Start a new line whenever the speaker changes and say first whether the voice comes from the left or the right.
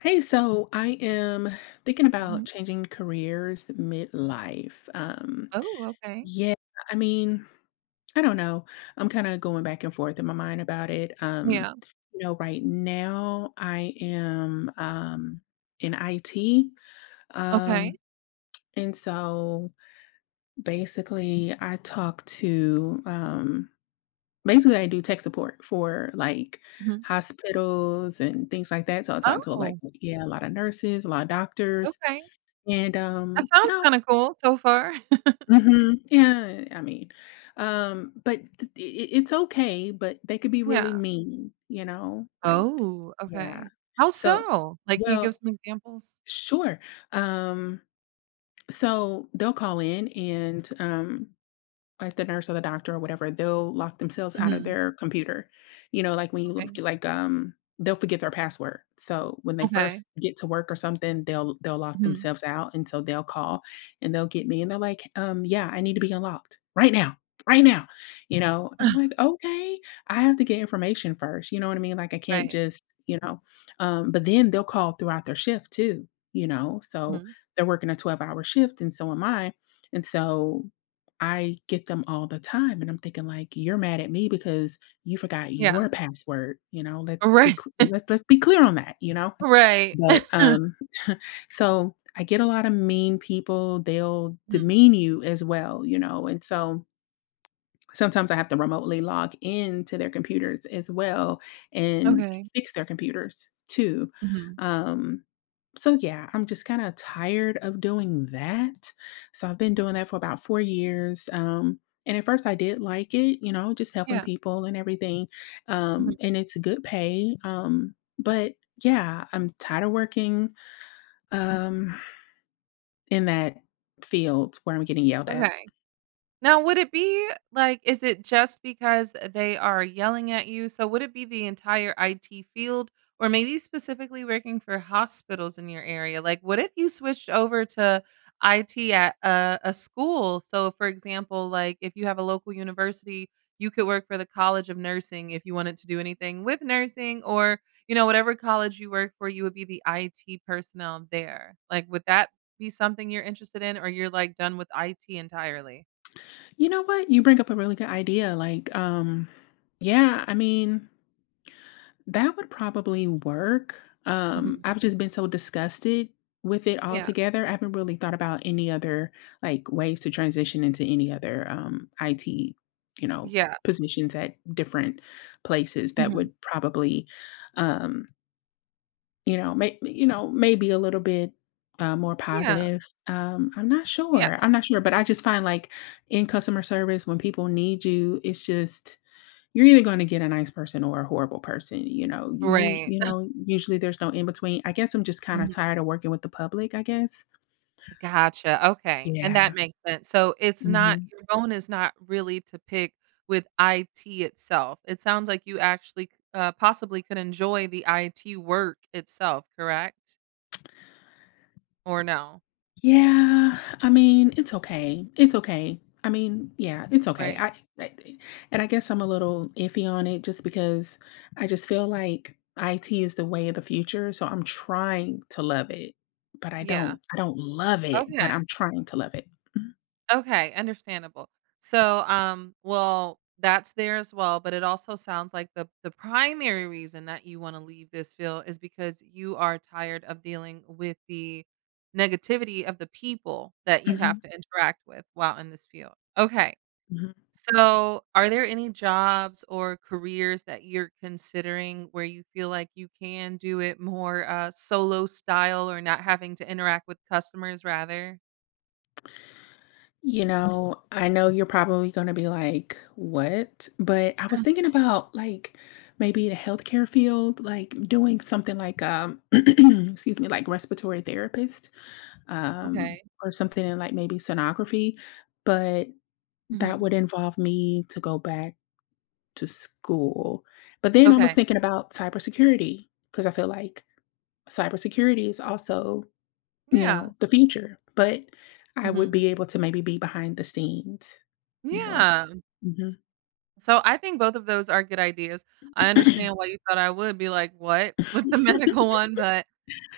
left: Hey, so I am thinking about
right: Mhm.
left: changing careers midlife.
right: Oh, okay.
left: Yeah, I mean, I don't know. I'm kind of going back and forth in my mind about it. Um,
right: Yeah.
left: you know, Right now I am in IT.
right: Okay.
left: Um, and so basically I talk to um basically I do tech support for like
right: Mhm.
left: hospitals and things like that. So I talk to like,
right: Oh,
left: yeah, a lot of nurses, a lot of doctors.
right: okay.
left: And,
right: That
left: you
right: sounds
left: know
right: kinda cool so far.
left: Mhm. yeah, I mean, but th I It's okay, but they could be really
right: Yeah.
left: mean, you know? Like,
right: Oh,
left: yeah.
right: okay. How
left: So,
right: so? Like, can you give
left: well,
right: some examples?
left: sure. Um, so they'll call in, like the nurse or the doctor or whatever, they'll lock themselves out of
right: Mhm.
left: their computer. You know, like when you
right: Okay.
left: they'll forget their password. So when they
right: Okay.
left: first get to work or something, they'll lock
right: Mhm.
left: themselves out. And so they'll call and they'll get me and they're like, yeah, I need to be unlocked right now. Right now, you know? And I'm like, okay, I have to get information first. You know what I mean? Like, I can't
right: Right.
left: just, but then they'll call throughout their shift too, you know, so
right: Mhm.
left: they're working a 12-hour hour shift and so am I. And so I get them all the time, and I'm thinking like, "You're mad at me because you forgot
right: Yeah.
left: your password," you know? Let's be
right: Right.
left: cl let's be clear on that, you know?
right: Right.
left: But, um so I get a lot of mean people. They'll
right: Mhm.
left: demean you as well, you know? And so, sometimes I have to remotely log into their computers as well and
right: Okay.
left: fix their computers too,
right: Mhm.
left: um so, yeah, I'm just kinda tired of doing that. So, I've been doing that for about 4 years, and at first I did like it, you know, just helping
right: Yeah.
left: people and everything,
right: Mhm.
left: and it's good pay, but yeah, I'm tired of working, um, in that field where I'm getting yelled at.
right: Okay. Now, would it be like, is it just because they are yelling at you? So, would it be the entire IT field, or maybe specifically working for hospitals in your area? Like, what if you switched over to IT at a school? So, for example, like if you have a local university, you could work for the College of Nursing if you wanted to do anything with nursing, or you know, whatever college you work for, you would be the IT personnel there. Like, would that be something you're interested in, or you're like done with IT entirely?
left: You know what? You bring up a really good idea. Yeah, I mean, that would probably work.
right: Mhm.
left: I've just been so disgusted with it
right: Yeah,
left: altogether. I haven't really thought about any other like ways to transition into any other IT, you know,
right: yeah.
left: positions at different places that
right: Mhm.
left: would probably um maybe a little bit, more
right: Yeah,
left: positive. I'm not
right: yeah,
left: sure, but I just find, like, in customer service, when people need you, it's just you're either gonna get a nice person or a horrible person, you know?
right: right.
left: Usually there's no in between. I guess I'm just kinda
right: Mhm.
left: tired of working with the public, I guess.
right: Gotcha, okay, and
left: Yeah.
right: that makes sense. So it's not
left: Mhm.
right: your bone is not really to pick with IT itself. It sounds like you actually possibly could enjoy the IT work itself, correct? Or no?
left: Yeah, I mean, it's okay. It's okay. I mean, yeah, it's okay.
right: Right,
left: I And I guess I'm a little iffy on it just because I just feel like IT is the way of the future, so I'm trying to love it, but I
right: yeah,
left: don't I don't love it, but
right: okay.
left: I'm trying to love it. Mhm.
right: Okay, understandable. So, well, that's there as well, but it also sounds like the primary reason that you want to leave this field is because you are tired of dealing with the negativity of the people that you have
left: Mhm,
right: to interact with while in this field. Okay.
left: mhm.
right: So, are there any jobs or careers that you're considering where you feel like you can do it more solo style or not having to interact with customers rather?
left: You know, I know you're probably gonna be like, "What?" But I was
right: Uh,
left: thinking about like maybe the healthcare field, like doing something like excuse me, like respiratory therapist, um,
right: Okay.
left: or something in like maybe sonography, but that would
right: Hmm.
left: involve me to go back to school. But then I was
right: Okay.
left: thinking about cybersecurity because I feel like cybersecurity is also, you
right: Yeah.
left: know, the future, but I would
right: Mhm.
left: be able to maybe be behind the scenes more.
right: Yeah.
left: Mhm.
right: So I think both of those are good ideas. I understand why you thought I would be like, "What?" with the medical one, but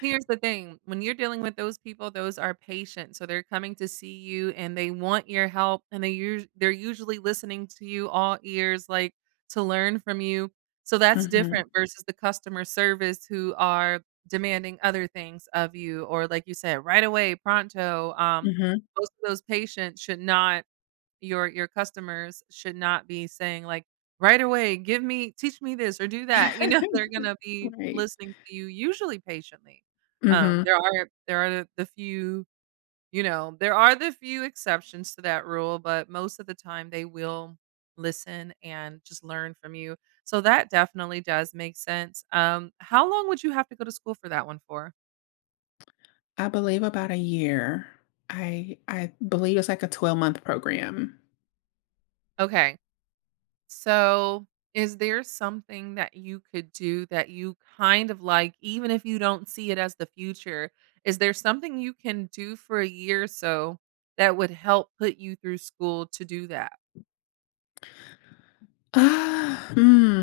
right: here's the thing, when you're dealing with those people, those are patients, so they're coming to see you and they want your help and they're usually listening to you all ears, like, to learn from you. So that's
left: Mhm,
right: different versus the customer service who are demanding other things of you or like you said, right away, pronto,
left: mhm.
right: most of those patients should not your customers should not be saying like, "Right away, give me teach me this or do that." You know, they're gonna be
left: Right.
right: listening to you usually patiently.
left: Mhm.
right: There are the few, there are the few exceptions to that rule, but most of the time they will listen and just learn from you. So that definitely does make sense. How long would you have to go to school for that one for?
left: I believe about a year. I believe it's like a 12-month program.
right: Okay. So, is there something that you could do that you kind of like, even if you don't see it as the future? Is there something you can do for a year or so that would help put you through school to do that?
left: Ah, hmm.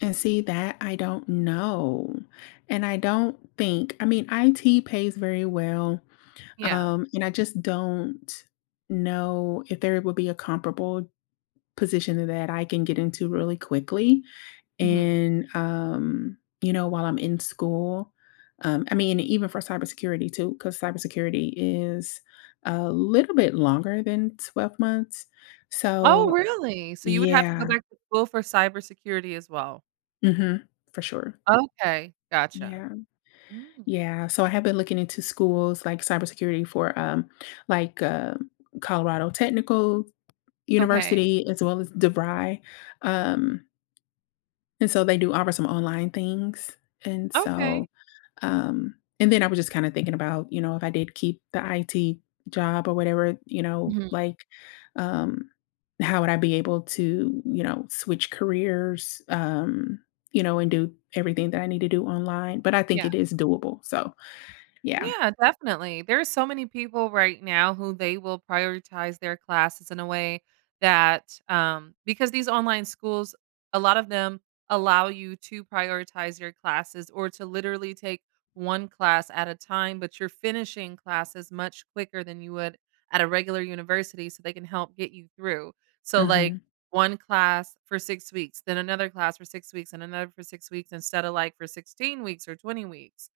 left: And see that I don't know. And I don't think. IT pays very well,
right: Yeah.
left: and I just don't know if there would be a comparable position that I can get into really quickly.
right: Mhm.
left: You know, while I'm in school. I mean, even for cybersecurity too, because cybersecurity is a little bit longer than 12 months.
right: Oh,
left: So,
right: really? So you would have to go
left: yeah.
right: back to school for cybersecurity as well?
left: Mhm. For sure.
right: Okay, gotcha.
left: Yeah.
right: Mm,
left: Yeah, so I have been looking into schools like cybersecurity for like uh, Colorado Technical
right: okay,
left: University as well as DeVry. Um and so they do offer some online things. And
right: okay.
left: so um and then I was just kind of thinking about, you know, if I did keep the IT job or whatever, you know,
right: Mhm.
left: um how would I be able to, you know, switch careers you know, and do everything that I need to do online, but I think
right: Yeah.
left: it is doable. So, yeah.
right: Yeah, definitely. There's so many people right now who they will prioritize their classes in a way that because these online schools, a lot of them allow you to prioritize your classes or to literally take one class at a time, but you're finishing classes much quicker than you would at a regular university so they can help get you through. So like
left: Mhm,
right: one class for 6 weeks, then another class for 6 weeks and another for 6 weeks instead of like for 16 weeks or 20 weeks.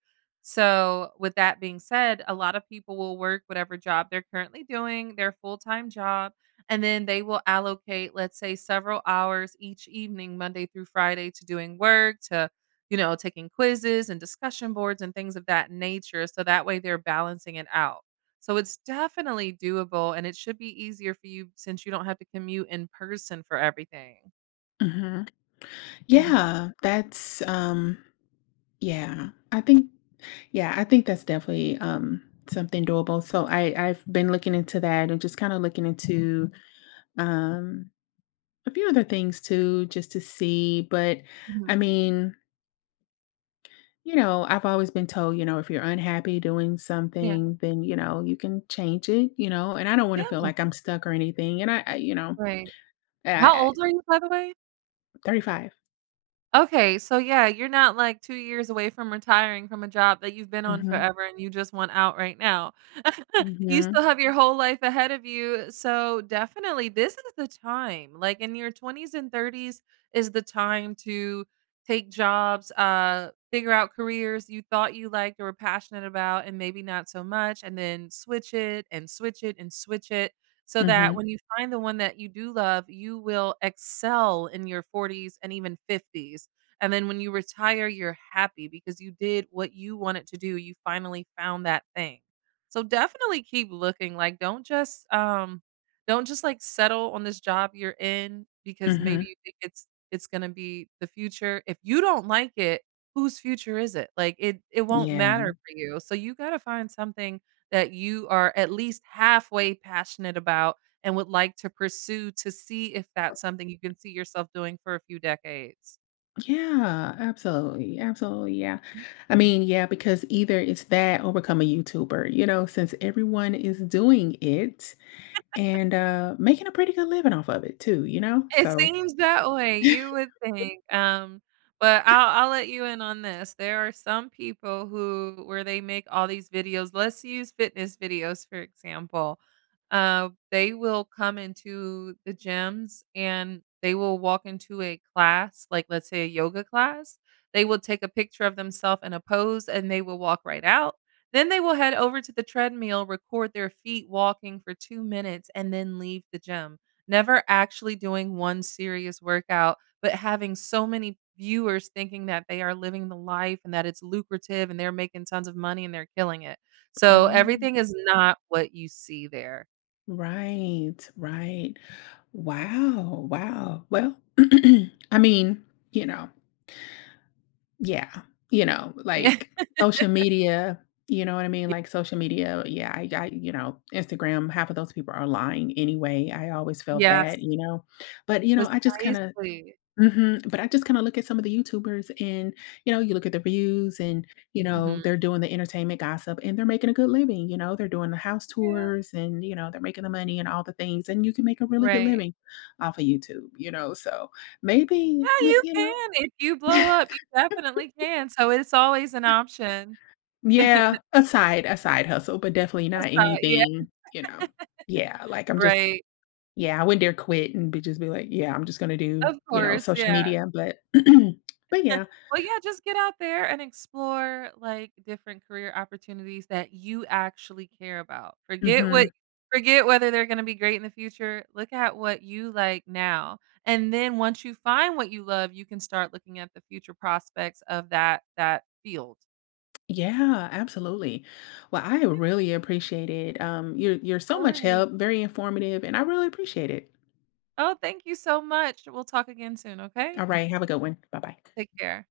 right: So, with that being said, a lot of people will work whatever job they're currently doing, their full-time job, and then they will allocate, let's say, several hours each evening, Monday through Friday, to doing work, to taking quizzes and discussion boards and things of that nature. So that way they're balancing it out. So it's definitely doable and it should be easier for you since you don't have to commute in person for everything.
left: mhm.
right: Mhm.
left: Yeah, that's, um yeah, I think that's definitely, something doable, so I 've been looking into that and just kinda looking into, um, a few other things too just to see. But, I
right: Mhm.
left: mean, you know, I've always been told, you know, if you're unhappy doing
right: Yeah.
left: something, then, you know, you can change it, you know, and I don't wanna
right: Yeah.
left: feel like I'm stuck or anything, and I you know,
right: Right. How
left: I
right: old are you, by the way?
left: 35.
right: Okay, so yeah, you're not, like, 2 years away from retiring from a job that you've been on
left: Mhm,
right: forever and you just want out right now. You
left: mhm,
right: still have your whole life ahead of you, so definitely this is the time, like, in your 20s and 30s is the time to take jobs, figure out careers you thought you liked or were passionate about and maybe not so much, and then switch it and switch it and switch it so that
left: mhm,
right: when you find the one that you do love, you will excel in your 40s and even 50s. And then when you retire, you're happy because you did what you wanted to do. You finally found that thing. So definitely keep looking. Like don't just like settle on this job you're in because maybe
left: mhm,
right: you think it's going to be the future. If you don't like it, whose future is it? Like it won't
left: yeah.
right: matter for you. So you got to find something that you are at least halfway passionate about and would like to pursue to see if that's something you can see yourself doing for a few decades?
left: Yeah, absolutely. Absolutely. Yeah. I mean, yeah, because either it's that or become a YouTuber, you know, since everyone is doing it and making a pretty good living off of it too, you know?
right: It
left: So,
right: seems that way, you would think, but I'll let you in on this. There are some people who where they make all these videos let's use fitness videos, for example. They will come into the gyms, and they will walk into a class, like, let's say, a yoga class. They will take a picture of themselves in a pose, and they will walk right out. Then they will head over to the treadmill, record their feet walking for 2 minutes, and then leave the gym. Never actually doing one serious workout, but having so many viewers thinking that they are living the life and that it's lucrative and they're making tons of money and they're killing it. So
left: oh,
right: everything is not what you see there.
left: right, right. Wow, wow. Well, I mean, you know, Yeah, you know, like, social media, you know what I mean?
right: Yeah.
left: Like, Social media, yeah, Instagram, half of those people are lying anyway. I always felt
right: Yes,
left: that, you know? But, you know, I just kinda
right: precisely.
left: Mhm. But I just kinda look at some of the YouTubers and, you know, you look at the views, and, you know,
right: Mhm.
left: they're doing the entertainment gossip and they're making a good living, you know? They're doing the house
right: Yeah,
left: tours, and, you know, they're making the money and all the things, and you can make a really good
right: right.
left: living off of YouTube, you know? So, maybe,
right: Yeah, you
left: you know?
right: can. If you blow up, you definitely can. So it's always an option. That's
left: Yeah, a side hustle, but definitely not
right: how, yeah,
left: anything, yeah, like, I'm just
right: right.
left: yeah, I wouldn't dare quit and be just be like, "Yeah, I'm just gonna do,
right: Of
left: you know,
right: course,
left: social
right: yeah.
left: media," but but yeah.
right: Well, yeah, just get out there and explore, like, different career opportunities that you actually care about.
left: Mhm.
right: Forget whether they're gonna be great in the future, look at what you like now, and then once you find what you love, you can start looking at the future prospects of that field.
left: Yeah, absolutely. Well, I really appreciate it, you're
right: Of
left: you're so much
right: course.
left: help, very informative, and I really appreciate it.
right: Oh, thank you so much. We'll talk again soon, okay?
left: Alright, have a good one. Bye-bye.
right: Take care.